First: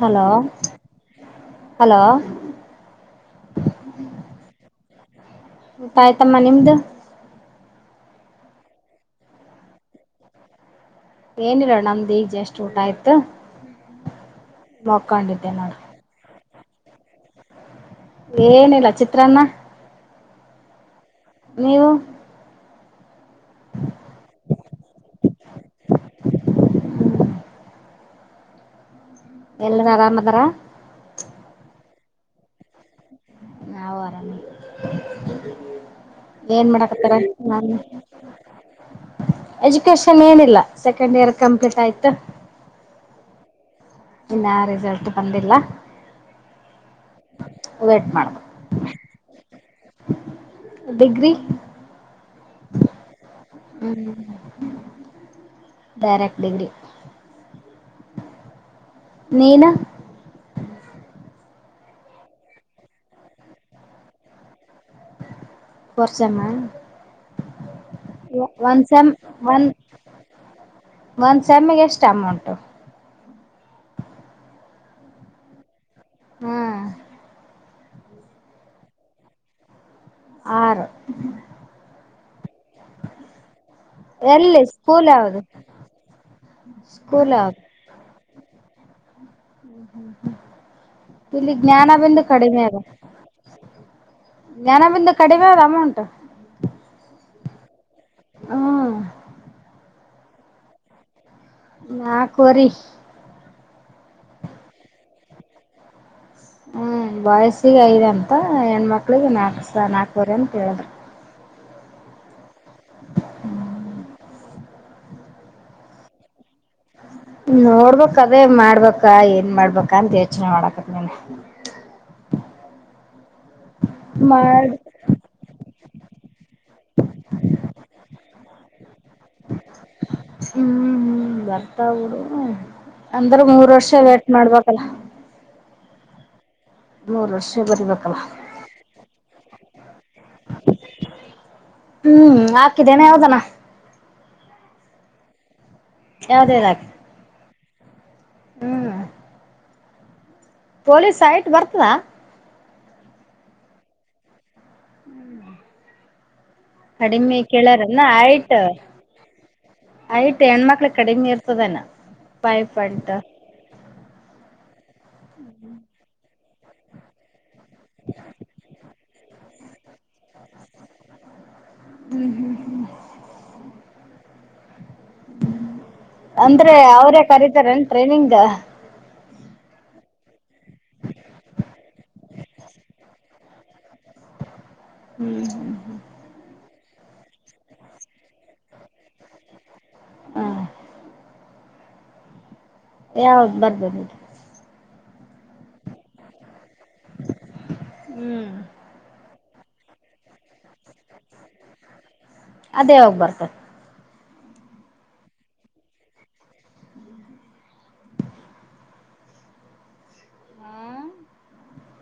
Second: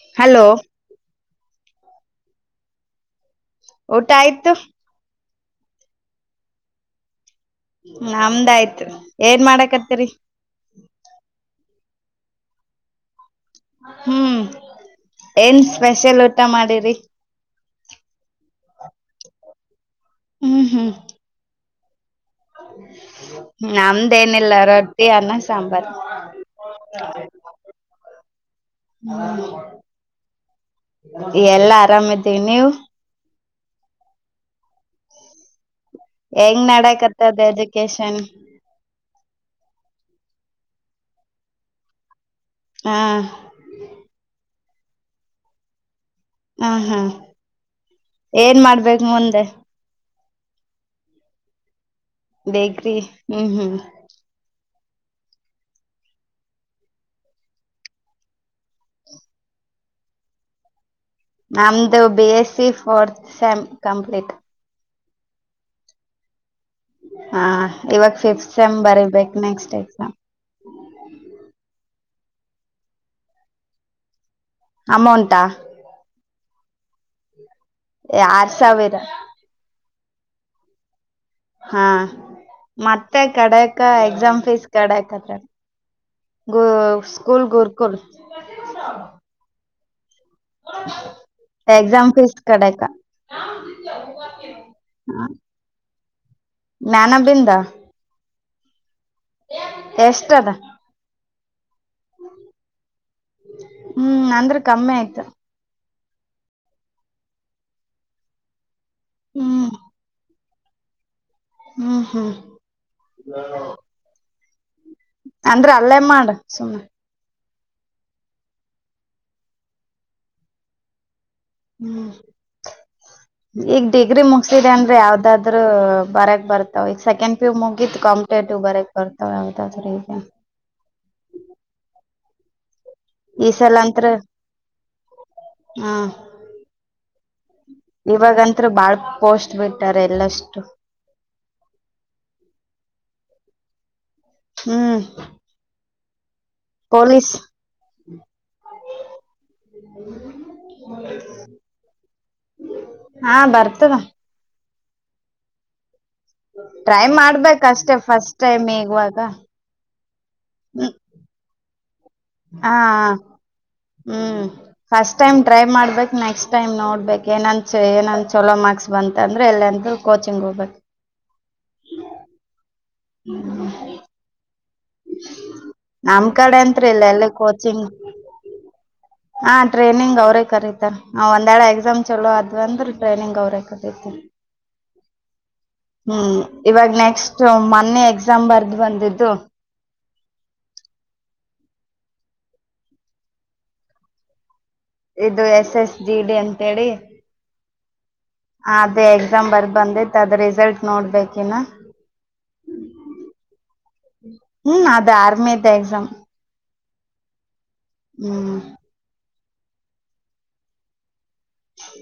Hello hello ಊಟಾ ಆಯ್ತು ಊಟಾ ಆಯ್ತಮ್ಮ ನಿಮ್ದು ನಮ್ದ ಆಯ್ತ್ರಿ ಏನ್ ಮಾಡಾಕತ್ತರಿ ಏನಿಲ್ಲಾ ನಮ್ದು ಈಗ ಜಷ್ಟ ಊಟಾ ಆಯ್ತು ಹ್ಮ್ ಮಕೊಂಡಿದ್ದೆ ಏನ್ ನೋಡ ಸ್ಪೆಷಲ್ ಊಟಾ ಮಾಡಿರಿ ಏನಿಲ್ಲಾ ಚಿತ್ರಾನ್ನ ಹುಂ ಹುಂ ನೀವು ನಮ್ದೇನಿಲ್ಲ ರೊಟ್ಟಿ ಅನ್ನಾ ಸಾಂಬಾರ್ ಹ್ಮ ಎಲ್ಲರ ಆರಾಮದಾರ ಎಲ್ಲಾ ಆರಾಮಿದ್ದಿವಿ ನೀವ್ ನಾವು ಆರಾಮ್ ಇದ್ದೀವಿ ಹೆಂಗ್ ಏನ್ ಮಾಡಾಕತರ ನಡಕತ್ತದ ನಾದ್ನಿ ಎಜುಕೇಶನ್ ಎಜುಕೇಶನ್ ಏನಿಲ್ಲಾ ಸೆಕೆಂಡ್ ಇಯರ್ ಕಂಪ್ಲೀಟ್ ಆಯ್ತು ಹಾ ಇನ್ನಾ ರಿಸಲ್ಟ್ ಬಂದಿಲ್ಲಾ ಹುಂ ಹುಂ ವೇಟ್ ಮಾಡ್ಬೇಕು ಏನ್ ಮಾಡ್ಬೇಕ ಮುಂದೆ ಡಿಗ್ರಿ ಬೇಕ್ರಿ ಹುಂ ಹುಂ ಹುಂ ಡೈರೆಕ್ಟ್ ಡಿಗ್ರಿ ನೀನ ನಮ್ದು B S C fourth sem complete fourth sem ಹಾ ಹಾ ಇವಾಗ ಫಿಫ್ತ್ ಸೆಮ್ ಬರಿಬೇಕ್ ನೆಕ್ಸ್ಟ್ ಎಕ್ಸಾಮ್ ಒಂದ್ ಸೆಮ್ ಗೆ ಎಷ್ಟು ಅಮೌಂಟು ಅಮೌಂಟಾ ಹುಂ ಆರು ಸಾವಿರ. ಆರು. ಹಾ ಮತ್ತೆ ಕಡೇಕ ಎಕ್ಸಾಮ್ ಎಲ್ಲಿ ಫೀಸ್ ಕಡೈ ಸ್ಕೂಲ್ ಕತ. ಯಾವ್ದು ಗು ಸ್ಕೂಲ್ ಗುರುಕುಲ್. ಹ್ಮ್ ಹ್ಮ್ ಹ್ಮ್ ಇಲ್ಲಿ ಎಕ್ಸಾಮ್ ಜ್ಞಾನಬಿಂದು ಫೀಸ್ ಕಡಿಮೆ ಅದ. ಕಡಕ ಜ್ಞಾನ ಬಿಂದು ಕಡಿಮೆ ಆದಾವ್ ಅಮೌಂಟ್. ಜ್ಞಾನ ಬಿಂದಾ. ಹ್ಮ್- ಎಷ್ಟ ಅದ. ನಾಕುವರಿ. ಹ್ಮ್ ಅಂದ್ರೆ ಕಮ್ಮಿ ಆಯ್ತು. ಹ್ಮ್ ಬಾಯ್ಸ್ಗೆಐದ ಅಂತ ಹೆಣ್ಮಕ್ಳಿಗೆ ನಾಲ್ಕು ಹ್ಮ್ ಸ ನಾಲ್ಕವರೆ ಅಂತ ಹೇಳ್ದ. ಹ್ಮ್ ಹ್ಮ್- ಅಂದ್ರ ಅಲ್ಲೇ ಮಾಡು ಸುಮ್ನೆ. ನೋಡ್ಬಕ್ ಅದೇ ಮಾಡ್ಬೇಕಾ ಏನ್ ಮಾಡ್ಬೇಕಾ ಅಂತ ಯೋಚನೆ ಮಾಡಕತಿನಿ. ಹ್ಮ್ ಈಗ ಡಿಗ್ರಿ ಮುಗ್ಸಿದ್ರೆ ಮಾಡ್ ಅಂದ್ರೆ ಯಾ. ಅ್ರ ಬರಕ್ ಬರ್ತಾವ ಈಗ ಸೆಕೆಂಡ್ ಪೀಯೂ ಮುಗಿದ ಕಂಪ್ಲೀಟ್ ಬರಕ್ ಬರ್ತಾವ ಯಾವದಾದ್ರೂ ಈಗ. ಹ್ಮ್ ಹ್ಮ್ ಬರ್ತಾವ್ ಬಿಡು ಅಂದ್ರೆ ಈ ಮೂರ್ ಸಲ ವರ್ಷ ಅಂತ್ರ ವೇಟ್ ಮಾಡ್ಬೇಕಲ್ಲ. ಹಾ- ಮೂರು ವರ್ಷ. ಬರಿಬೇಕಲ್ಲ ಇವಗಂತ್ರು ಬಾಳ್ ಪೋಸ್ಟ್ ಬಿಟ್ಟಾರೆ ಎಲ್ಲಷ್ಟು. ಹ್ಮ್ ಹಾಕಿದೇನೆ ಯಾವ್ದಾನ. ಹ್ಮ್- ಯಾವ್ಯಾವ್ದ್ ಆ. ಪೊಲೀಸ್. ಹ್ಮ್-. ಹ- ಪೊಲೀಸ್ ಐಟ್ ಬರ್ತದ. ಹಾ ಬರ್ತದ. ಹ್ಮ ಟ್ರೈ ಕಡಿಮೆ ಮಾಡ್ಬೇಕ ಅಷ್ಟೇ ಕೇಳಾರನಾ ಫಸ್ಟ್ ಆಯ್ತ. ಟೈಮ್ ಇವಾಗ ಆಯ್ತು ಹೆಣ್ಮಕ್ಳ ಹ್ಮ ಕಡಿಮ ಇರ್ತದನ. ಹಾ ಹ್ಮ್ ಫಸ್ಟ್ ಟೈಮ್ ಟ್ರೈ ಮಾಡ್ಬೇಕು. ನೆಕ್ಸ್ಟ್ ಟೈಮ್ ನೋಡ್ಬೇಕು ಏನಂದು ಏನಂದು ಛಲೋ ಮಾರ್ಕ್ಸ್ ಬಂತ ಅಂದ್ರೆ ಎಲ್ಲೆಂದೂ ಕೋಚಿಂಗ್ ಹೋಗಬೇಕು. ಹ್ಮ್ ಹ್ಮ್ ಹ್ಮ್- ಹ್ಮ- ನಮ್ ಕಡೆ ಅಂದ್ರೆ ಅಂತ್ರು ಇಲ್ಲ ಅವ್ರೇ ಎಲ್ಲಿ ಕೋಚಿಂಗ್. ಕರಿತಾರೇನ್ ಟ್ರೈನಿಂಗ್ ಹ ಹಾ ಟ್ರೈನಿಂಗ್ ಅವ್ರೇ ಕರೀತಾರ ಒಂದೆರಡ ಎಕ್ಸಾಮ್ ಚಲೋ ಅದ್ ಅಂದ್ರೆ ಟ್ರೈನಿಂಗ್ ಅವ್ರೇ ಕರೀತ. ಹ್ಮ್ ಹ್ಮ್- ಹ್ಮ್ ಇವಾಗ ನೆಕ್ಸ್ಟ್ ಮೊನ್ನೆ ಎಕ್ಸಾಮ್ ಬರ್ದು ಬಂದಿದ್ದು. ಯಾವ್ ಬರ್ಬೋದು. ಇದು ಎಸ್ ಎಸ್ ಜಿ ಡಿ ಅಂತೇಳಿ ಹ್ಮ್ ಅದೇ. ಎಕ್ಸಾಮ್ ಬರ್ ಬಂದಿತ್ತು ಅದ ರಿಸಲ್ಟ್ ನೋಡ್ಬೇಕಿನ. ಅದೇ ಯಾವಾಗ್ ಬರ್ತದೆ. ಹ್ಮ್ ಅದು ಆರ್ಮಿ ಎಕ್ಸಾಮ್. ಹ್ಮ್- ಹ್ಮ್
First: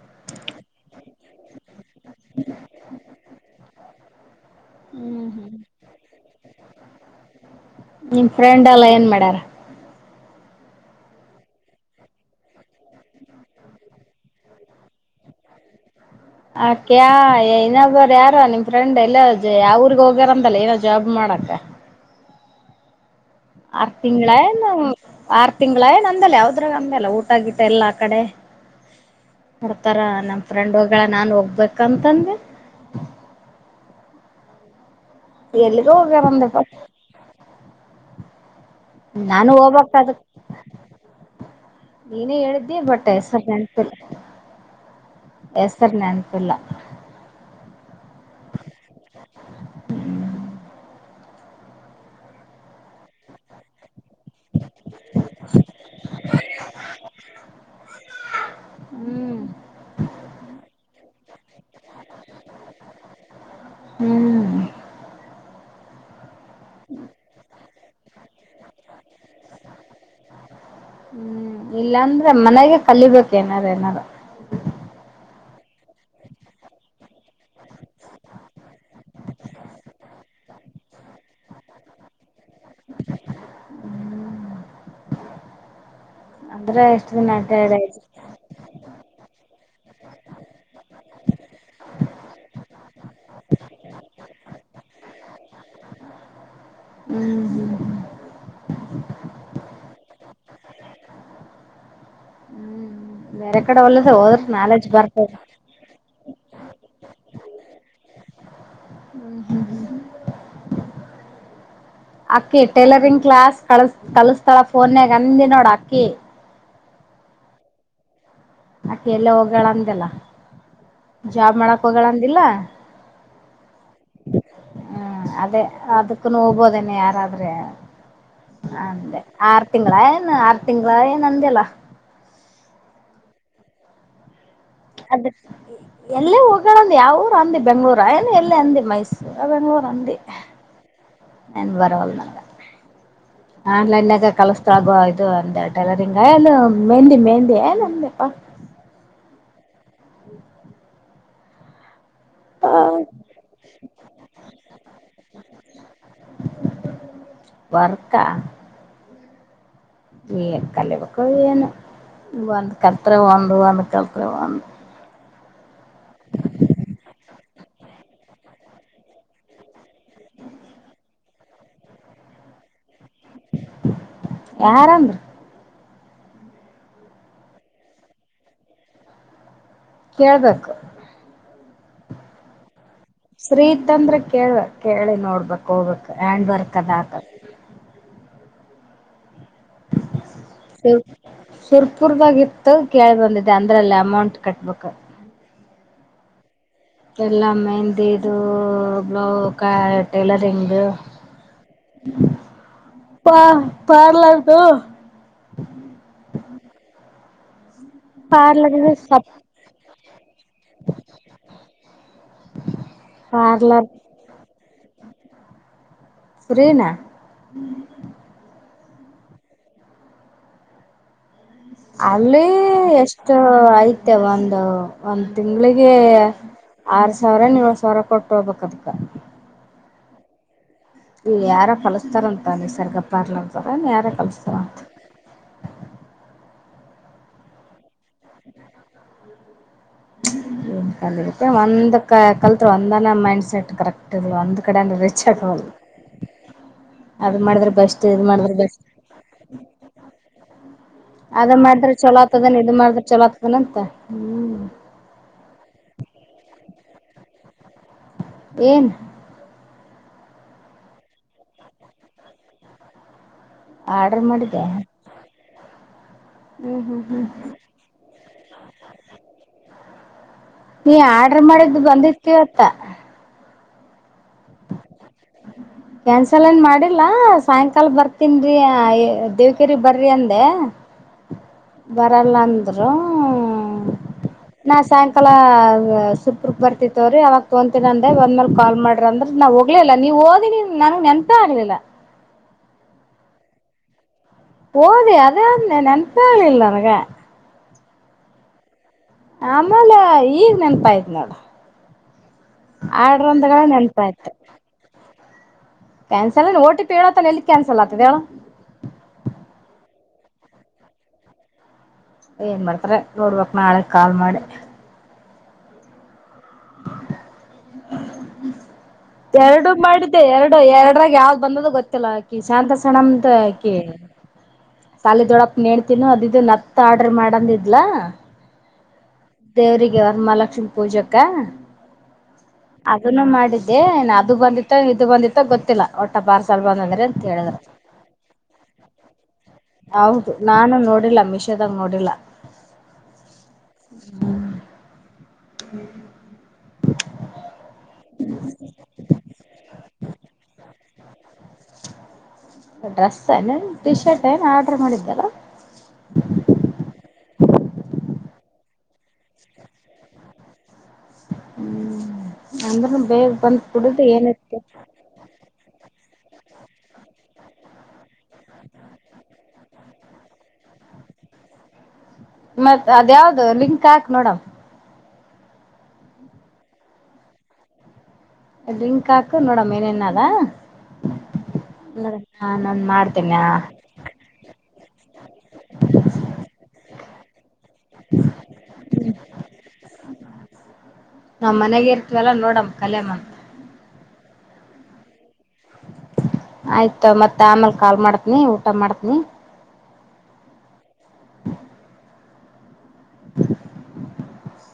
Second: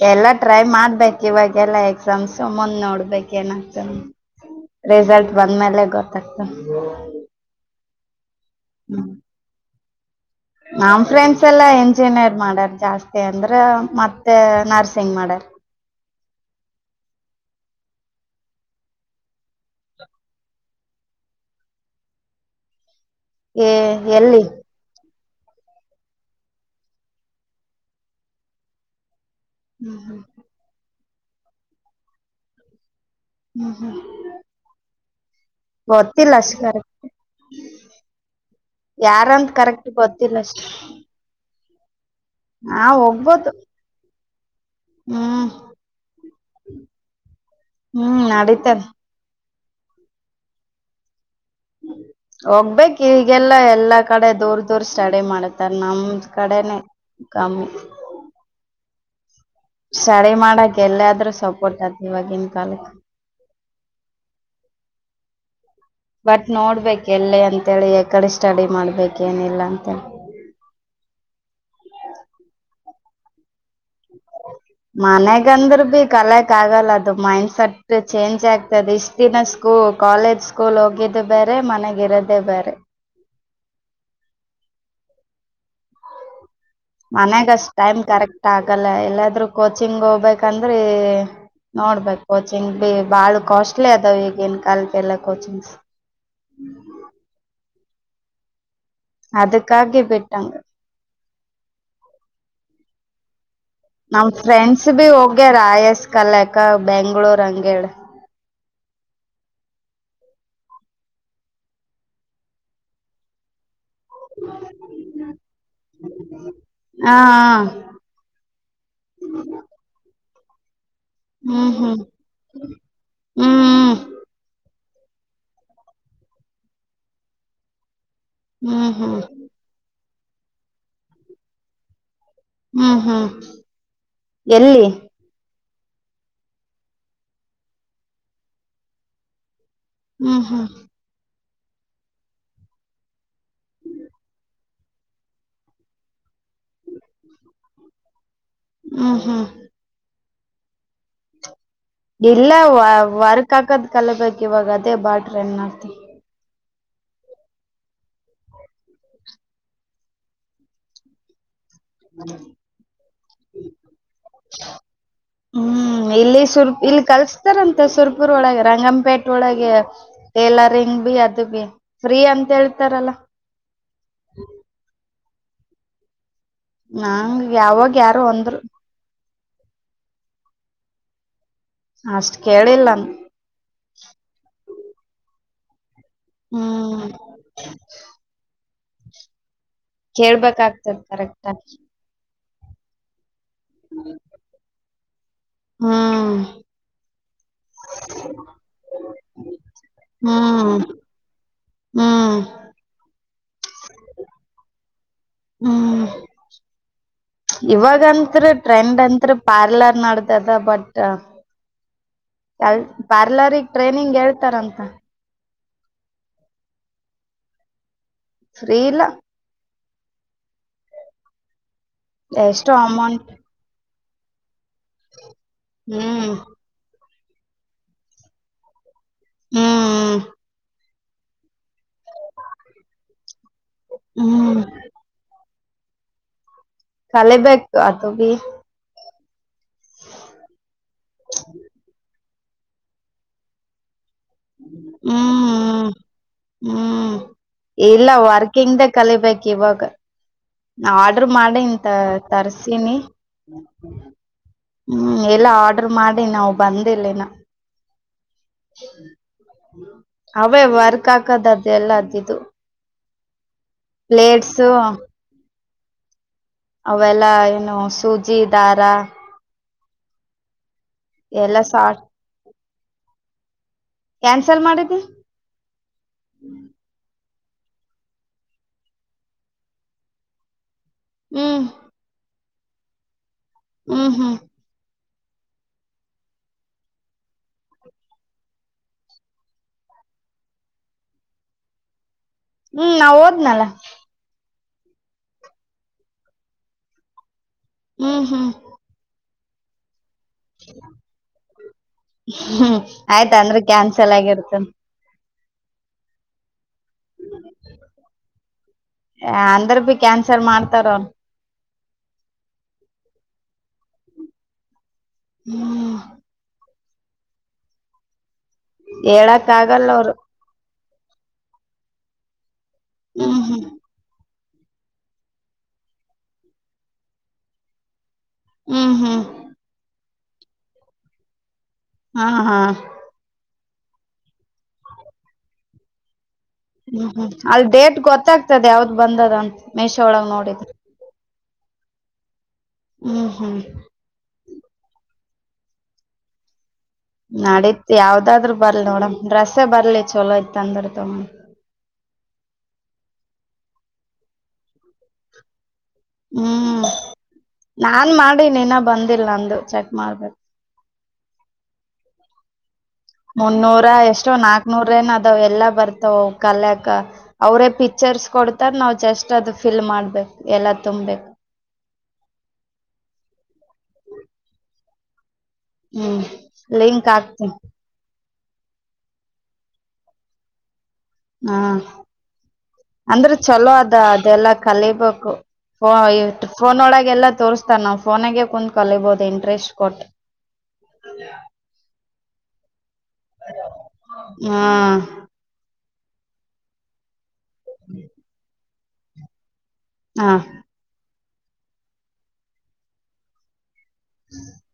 ಎಲ್ಲಾ ಟ್ರೈ ಮಾಡ್ಬೇಕೂ ಇವಾಗೆಲ್ಲಾ ಎಕ್ಸಾಮ್ಸ್ ಮುಂದ್ ನೋಡ್ಬೇಕೂ ಏನಾಗ್ತದೆ ರಿಸಲ್ಟ್ ಹ್ಮ್ ಬಂದ್ಮೇಲೆ ಗೊತ್ತಾಗ್ತದೆ ನಿಮ್ ಫ್ರೆಂಡ್ ಎಲ್ಲಾ ಏನ್ ಮಾಡ್ಯಾರ ನಮ್ ಫ್ರೆಂಡ್ಸ್ ಎಲ್ಲಾ ಇಂಜಿನಿಯರ್ ಮಾಡಾರ್ ಜಾಸ್ತಿ ಅಂದ್ರ ಮತ್ತೆ ನರ್ಸಿಂಗ್ ಮಾಡ್ಯಾರ್ ಹ ಅಕ್ಯಾ ಇನ್ನೊಬ್ಬರ ಯಾರ ನಿಮ್ ಫ್ರೆಂಡ್ ಎಲ್ಲ ಯಾವ ಊರಿಗೋ ಹೋಗ್ಯಾರಂತಲ್ಲ ಏನೋ ಜಾಬ್ ಮಾಡಕ ಏ ಆರು ತಿಂಗಳ ಎಲ್ಲಿ ಏನು ಆರು ತಿಂಗಳ ಏನೋ ಆಂದಲ್ಲ ಯಾವ್ದ್ರಾಗ ಅಂದೆಲ್ಲ ಊಟ ಗಿಟ್ಟ ಎಲ್ಲ ಆ ಕಡೆ ಕೊಡ್ತಾರ ನಮ್ ಫ್ರೆಂಡ್ ಹೊಗಳ ನಾನ್ ಹೋಗ್ಬೇಕಂತಂದ ಹ್ಮ್ ಹ್ಮ್ ಎಲ್ಲಿಗ ಗೊತ್ತಿಲ್ಲ ಅಷ್ಟ ಹೋಗ್ಯಾರಂದಪ್ಪ ಯಾರಂತ ನಾನು ಕರೆಕ್ಟ್ ಹೋಗ್ಬಕ್ ಅದಕ್ ಗೊತ್ತಿಲ್ಲಷ್ಟ ನೀನೇ ಹೇಳಿದ್ದಿ ಬಟ್ ಹೆಸರು ಹೋಗ್ಬೋದು ನೆನಪಿಲ್ಲ ಹ್ಮ್ ಹೆಸರು ನೆನಪಿಲ್ಲ ಹ್ಮ್ ನಡೀತೇನೆ ಹ್ಮ್ [inaudible] ಹೋಗ್ಬೇಕ ಈಗೆಲ್ಲಾ ಎಲ್ಲ ಕಡೆ ದೂರ್ ದೂರ್ ಸ್ಟಡಿ ಮಾಡತಾರ ನಮ್ ಕಡೆನೆ ಕಮ್ಮಿ ಹ್ಮ್ ಸ್ಟಡಿ ಮಾಡಕ್ ಎಲ್ಲಾದ್ರೂ ಸಪೋರ್ಟ್ ಆದ ಇವಾಗಿನ್ ಕಾಲಕ್ಕೆ ಹ್ಮ್ ಬಟ್ ನೋಡ್ಬೇಕೂ ಎಲ್ಲಿ ಅಂತೇಳಿ ಯ ಕಡೆ ಸ್ಟಡಿ ಮಾಡ್ಬೇಕ ಏನಿಲ್ಲ ಅಂತಿ ಹ್ಮ್ ಇಲ್ಲಾಂದ್ರೆ ಮನೆಗೆ ಕಲಿಬೇಕ ಏನಾರ ಏನಾರು ಮನೆಗಂದ್ರ ಭೀ ಕಲೆಕ್ ಆಗಲ್ಲ ಅದು ಮೈಂಡ್ಸೆಟ್ ಚೇಂಜ್ ಆಗ್ತದೆ ಇಷ್ಟ ದಿನ ಸ್ಕೂಲು ಕಾಲೇಜ್ ಸ್ಕೂಲ್ ಹೋಗಿದ್ದ ಬೇರೆ ಮನೆಗೆ ಇರೋದೇ ಬೇರೆ ಹ್ಮ ಅಂದ್ರೆ ಎಷ್ಟು ದಿನ ಅಡ್ಡ ಮನ್ಯಾಗಷ್ಟ್ ಟೈಮ್ ಕರೆಕ್ಟ್ ಆಗಲ್ಲ ಎಲ್ಲಾದ್ರೂ ಕೋಚಿಂಗ್ ಹೋಗ್ಬೇಕಂದ್ರಿ ನೋಡ್ಬೇಕೂ ಕೋಚಿಂಗ್ ಬಿ ಬಾಳ ಕಾಸ್ಟ್ಲಿ ಅದಾವ ಈಗಿನ ಕಾಲಕ್ಕೆಲ್ಲ ಕೋಚಿಂಗ್ಸ್ ಹ್ಮ್ ಹ್ಮ್ ಅದಕ್ಕಾಗ ಬಿಟ್ಟಾಂಗ ಹ್ಮ್ ಬೇರೆ ಕಡೆ ಒಲ್ಲದ್ರೆ ಹೋದ್ರ ನಾಲೆಜ್ ಬರ್ತದೆ ರಾಯಸ್ ಕಲಕ ಬೆಂಗಳೂರು ಅಂಗೇಳ ಹ್ಮ್ ಹ್ಮ್ ಹ್ಮ್ ಹ್ಮ ಆಕೀ ಟೇಲರಿಂಗ್ ಕ್ಲಾಸ್ ಕಳ ಕಲಿಸ್ತಾಳ ಫೊನ್ನಾಗ ಅಂದ ನೋಡ ಆಕೀ ಹಾ ಹ ಅಕೆ ಎಲ್ಲೋ ಹೋಗಳ ಅಂದಲ್ಲ ಜಾಬ್ ಹ್ಮ್ ಮಾಡಕ್ ಹ್ಮ್ ಹೋಗಳ ಅಂದಿಲ್ಲ ಹ್ಮ್ ಹ್ಮ ಅದೇ ಅದಕ್ಕನು ಹೋಗ್ಬೋದೇನೆ ಯಾರಾದ್ರೆ ಹ್ಮ್ ಅಂದೆ ಹ್ಮ್ ಆರು ತಿಂಗಳ ಏನು ಆರು ತಿಂಗಳ ಏನ್ ಅಂದಿಲ್ಲಾ ಹ್ಮ್ ಹ್ಮ್ ಎಲ್ಲಿ ಅದ ಎಲ್ಲೇ ಹೋಗಾರ ಅಂದ ಯಾವ ಊರು ಅಂದ ಬೆಂಗಳೂರು ಏನ ಎಲ್ಲೇ ಅಂದ ಮೈಸೂರ ಬೆಂಗಳೂರು ಅಂದ ಹ್ಮ್ ಹ್ಮ್ ಏನ್ ಬರಲ್ಲ ನಲ್ಲ ಆನ್ಲೈನಗ ಕಲಸತಾಗೋ ಇದು ಒಂದ ಟೈಲರಿಂಗ್ ಏನು ಮೆಹಂದಿ ಮೆಹಂದಿ ಏ ನಂದಪಾ ಹ್ಮ್ ಹ್ಮ್ ಇಲ್ಲ ವರ್ಕ್ ಹಾಕದ್ ಕಲಬೇಕಕ್ ಇವಾಗ ಅದೇ ಬಾಟ್ರ ಎನ್ ಆ್ತಿ. ವರ್ಕ. ಈ ಕಲಿಬೇಕು ಏನು ಒಂದ್ ಕಲ್ತ್ ಒಂದು ಒಂದ್ ಕಲ್ತ್ ಒಂದು್. ಹ್ಮ್ ಇಲ್ಲಿ ಸುರ್ ಇಲ್ಲಿ ಕಲ್ಸ್ತಾರಂತ ಸುರ್ಪುರ್ ಒಳಗೆ ರಂಗಂಪೇಟೆ ಒಳಗೆ. ಟೇಲರಿಂಗ್ ಬಿ ಅದು ಬಿ ಫ್ರೀ ಅಂತ ಹೇಳ್ತಾರಲ್ಲ. ಯಾರಂದ್ರೀ. ನಂಗ ಯಾವಾಗ ಯಾರು ಅಂದ್ರು. ಕೇಳ್ಬೇಕು. ಅಷ್ಟ್ ಕೇಳಿಲ್ಲ. ಫ್ರೀ ಅಂದ್ರೆ ಕೇಳ ಕೇಳಿ ನೋಡ್ಬೇಕಕ್ ಹೋಗ್ಬೇಕಕ್ ಹ್ಯಾಂಡ್ ವರ್ಕ್ ಅದ ಹ್ಮ್ ಆಕದ. [unintelligible] ಕೇಳ್ಬೇಕಾಗ್ತದ ಕರೆಕ್ಟ್ಾಗಿ. ಪೂರ್ವಾಗಿ ಇತ್ತು ಕೇಳ ಬಂದಿದೆೆ ಅಂದ್ರಲ್ಲ ಅಮೌಂಟ್ ಕಟ್ಬೇಕು. ಹ್ಮ- ಎಲ್ಲ ಮೆಹಂದಿ ಇಿದ ಬ್ಲೌ. [unintelligible] ಟೈಲರಿಂಗ ಹ್ಮ್ ಹ್ಮ್ ಪ ಪಾರ್ಲರ್ದು. ಹ್ಮ್- ಇವಾಗತ್್ರ ಪಾರ್ಲರ್ದು ಟ್ರೆಂಡ್ ಸಪ್ ಅಂತ್ರ ಪಾರ್ಲರ್ ನಡತದ ಬಟ್. ಅ ಪಾರ್ಲರಿ ಪಾರ್ಲರ್ ಟ್ರೈನಿಂಗ್ ಹೇಳ್ತಾರಂತ. ಫ್ರೀನ. ಫ್ರೀ ಇಲ್ಲ. ಅಲ್ಲಿ ಎಷ್ಟು ಅಮೌಂಟ್ ಎಷ್ಟು ಐತೆ ಒಂದು ಒಂದ್ ತಿಂಗಗಳಿಗೆ. ಹ್ಮ್ ಆರ್ ಸಾವಿರ ಏಳು ಸಾವಿರ ಕೊಟ್ಟ ಹೋಗಬೇಕಕ್ ಅದಕ್ಕ. ಹ್ಮ್ ಹ್ಮ- ಇಲ್ಲ ಯಾರೋ ಕಲಸ್ತಾರಂತ ನೀಸರ್ಗಪ್ಪಾರ್ಲ ಅಂತಾರ ಯಾರ ಹ್ಮ್ ಕಲಸ್ತಾರಂತ. ಕಾಲೆ ಬಗ ಅತ ಬಿ. ೆ ಒಂದ ಕಲ್ತ್ ಒಂದನ ಮೈಂಡ್ ಸೆಟ್ ಕರೆಕ್ಟ್ ಅ ಅಂದು ಕಡೆಲ್ಲ. [inaudible] ಹ್ಮ್ ಹ್ಮ್ ಬೆಸ್ಟ್ ಇಲ್ಲ ಇದ್ ಮಾಡಿದ್ರೆ ಬೆಸ್ಟ್ ವರ್ಕಿಂಗ್ ಕಲಿಬೇಕು ಇವಾಗ. ಆರ್ಡ್ರ ಅದ ಮಾಡ ಇಂತ ಮಾಡಿದ್ರೆ ಚಲೋ ಆತದನ್ ಇದ್ ತರ್ಸೀಿನಿ. ಮಾಡಿದ್ರೆ ಚಲೋ ಆತದನಂತ ಹ್ಮ್ ಎಲ್ಲ ಆರ್ಡರ್ ಮಾಡಿ ನಾವವು ಬಂದಿಲ್ಲನ. ಏನ್ ಅವೇ ವರ್ಕ್ ಹಾಕದ ಅದ ಎಲ್ಲದ್ದು. ಆರ್ಡರ್ ಮಾಡಿದ್ದೆ ಪ್ಲೇಟ್ಸು. ಅವೆಲ್ಲ ಏನು ಸೂಜಿ ದಾರ. ನೀ ಆರ್ಡ್ರ ಎಲ್ಲ ಮಾಡಿದ್ದು ಸಾಟ್ ಬಂದಿರ್ತಿೀವತ್ತ. ಕ್ಯಾನ್ಸಲ್ ಮಾಡಿದ್ದ. ಕ್ಯಾನ್ಸಲ್ ಏನ್ ಮಾಡಿಲ್ಲ ಸಾಯಂಕಾಲ ಬರ್ತನ್ರಿ ದೇವಕೇರಿ ಬರ್ರಿ ಅಂದೆ. ಹ್ಮ್- ಬರಲ್ಲಂದರುೂ. ಹ್ಮ್ ಹ್ಮ್- ನಾ ಸಾಯಂಕಾಲ ಸುರ್ಪುರ್ಕ್ ಬರ್ತತವ್ರಿ ಅವಾಗ ತೊಂತಿನ ಅಂದ ಒಂದ್ೇಲೆ ಕಾಲ್ ಮಾಡ್ರಿ ಅಂದ್ರ. ನಾ ಹೋಗಲಿಲ್ಲಾ ನೀವು ಓದಿ ನಂಗೆ ನೆನ್ಂತ ಆಗ್ಲಿಲ್ಲ. ಹ್ಮ್ ನಾವ್ ಓದ್ನಲ್ಲ. ಹೋದ ಅದೇಂದೆ ನನ್ಪಿಲ್ಲನಗೆ. ಹ್ಮ್ ಹ್ಮ್- ಆಮೇಲೆ ಈಗ ನೆನ್ಪ ಆಯ್ತ ನೋಡ. ಹ್ಮ್ ಆಯ್ತ ಅಂದ್ರೆ ಕ್ಯಾನ್ಸಲ್ ನೆನಪಾಯ್ತು ಆಗಿರ್ತದ. ಕ್ಯಾನ್ಸಲ್ ಓ ಟಿ ಪೀ ಹೇಳೋತನ ಎಲ್ಲಿ ಕ್ಯಾನ್ಸಲ್ ಆತದ ಹೇಳ. ಯಾ ಅಂದ್ರ ಬಿ ಕ್ಯಾನ್ಸಲ್ ಮಾಡ್ತಾರ ಅವ್ರ. ಏನ್ ಮಾಡ್ತಾರೆ ನೋಡ್ಬಕ್ ನಾಳೆ ಕಾಲ್ ಮಾಡಿ. ಹ್ಮ್. ಹೇಳಕ್ ಎರಡು ಆಗಲ್ಲ ಅವರು ಮಾಡಿದ್ದೆ ಎರಡ್ ಎಡ ಎರಡರ್ಗ ಯಾವ್ದ್ ಬಂದದ ಗೊತ್ತಿಲ್ಲ. ಅಕಿ ಶಾಂತ ಸಣಮ್ದ ಹ್ಮ್ ಹ್ಮ್ ಅಕಿ, ಸಾಲಿ ದೊಡಪ್ಪ ನೇಣ್ತಿನು ಅದು ಇದು ನತ್ತ ಆರ್ಡರ್ ಮಾಡ ಅಂದಿದ್ಲಾ. ಹ್ಮ್, ಹ್ಮ್ ದೇವ್ರರಿಗೆ ವರಮಹಾಲಕ್ಷ್ಮಿ ಪೂಜಕ. ಹಾ ಹಾ. ಅದನ್ನು ಮಾಡಿದ್ದೆ ನ್ ಅದು ಬಂದಿತ್ತ ಇದು ಬಂದಿತ್ತ ಗೊತ್ತಿಲ್ಲ. ಒಟ್ಟ ಪಾರ್ಸಲ್ ಬಂದಂದ್ರಿ ಹ್ಮ್ ಅಂತ ಹ್ಮ್ ಹೇಳಿದ್ರ ಅಲ್ಲಿ ಡೇಟ್ ಗೊತ್ತಾಗ್ತದೆ ಯಾವ್ದ್ ಬಂದದ ಅಂತ ಮೀಶೋ ಒಳಗ್ ಹೌದು ನೋಡಿದ್ರೆ ನಾನು ನೋಡಿಲ್ಲ. ಮಿ ಮೀಶೋದಗ ನೋಡಿಲ್ಲ. ಹ್ಮ್ ಹ್ಮ್. [inaudible] [inaudible] ನಡೀತ್ ಯಾವ್ದಾದ್ರು ಬರ್ಲಿ ನೋಡಮ್ ಡ್ರೆಸ್ಸೇ ಬರ್ಲಿ ಚಲೋ ಇತ್ತ ಅಂದ್ರ ತಗೋಮ್. ಡ್ರೆಸ್ ಅನ್ ಟಿ ಶರ್ಟ್ ಏನ್ ಆರ್ಡರ್ ಮಾಡಿದ್ದಲ್ಲ. ಹ್ಮ್ ನಾನ್ ಮಾಡಿ ಇನಾ ಬಂದಿಲ್ಲ ನಂದು ಚೆಕ್ ಮಾಡ್ಬೇಕ. ಹ್ಮ್ ಅಂದ್ರನು ಬೇಗ ಬಂತ್ ಬಿಡುದು ಏನ್ ಇತ್ತ. ಅವೆಲ್ಲಾ ಬರ್ತಾವ್ ಅವು ಕಲ್ಯಕ. ಅವ್ರೇ ಪಿಕ್ಚರ್ಸ್ ಕೊಡ್ತಾರ ನಾವ್ ಜಸ್ಟ್ ಅದು ಫಿಲ್ ಮಾಡ್ಬೇಕು ಎಲ್ಲ ತುಂಬ್ಬೇಕ. ಮತ್ ಅದ ಯಾವ್ದು ಲಿಂಕ್ ಹಾಕ್ ನೋಡಮ್. ಹ್ಮ್ ಲಿಂಕ್ ಹಾಕ್ತಿನಿ. ಡ್ರಿಂಕ್ ಹಾಕು ನೋಡಮ್ ಏನೇನ್ ಆದ. ಹಾ ಹಾ ನಾನ್ ಅಂದ್ರ ಮಾಡ್ತೀನಿ ಹಾ. ಚಲೋ ಅದ ಅದೆಲ್ಲಾ ಕಲಿಬೇಕು ಫೋನ್ ಒಳಗೆ ಎಲ್ಲಾ ತೋರ್ಸ್ ಸರ್ ನಾವು ಫೋನಾಗೆ ಕುಂತ್ ಕಲಿಬಹುದು ಇಂಟ್ರೆಸ್ಟ್ ಕೊಟ್ಟ. ನಾವನ್ ಮನೆಗ ಇರ್ತವಿಲ್ಲಾ ನೋಡಮ ಕಲೆಮ ಅಂತ. ಹ್ಮ. ಆಯ್ತತೊ ಮತ್ತ್ ಆಮೇಲ್ ಕಾಲ್ ಮಾಡ್ತ್ನಿ ಊಟ ಮಾಡ್ತ್ನಿ. ಹಾ. [inaudible] [inaudible]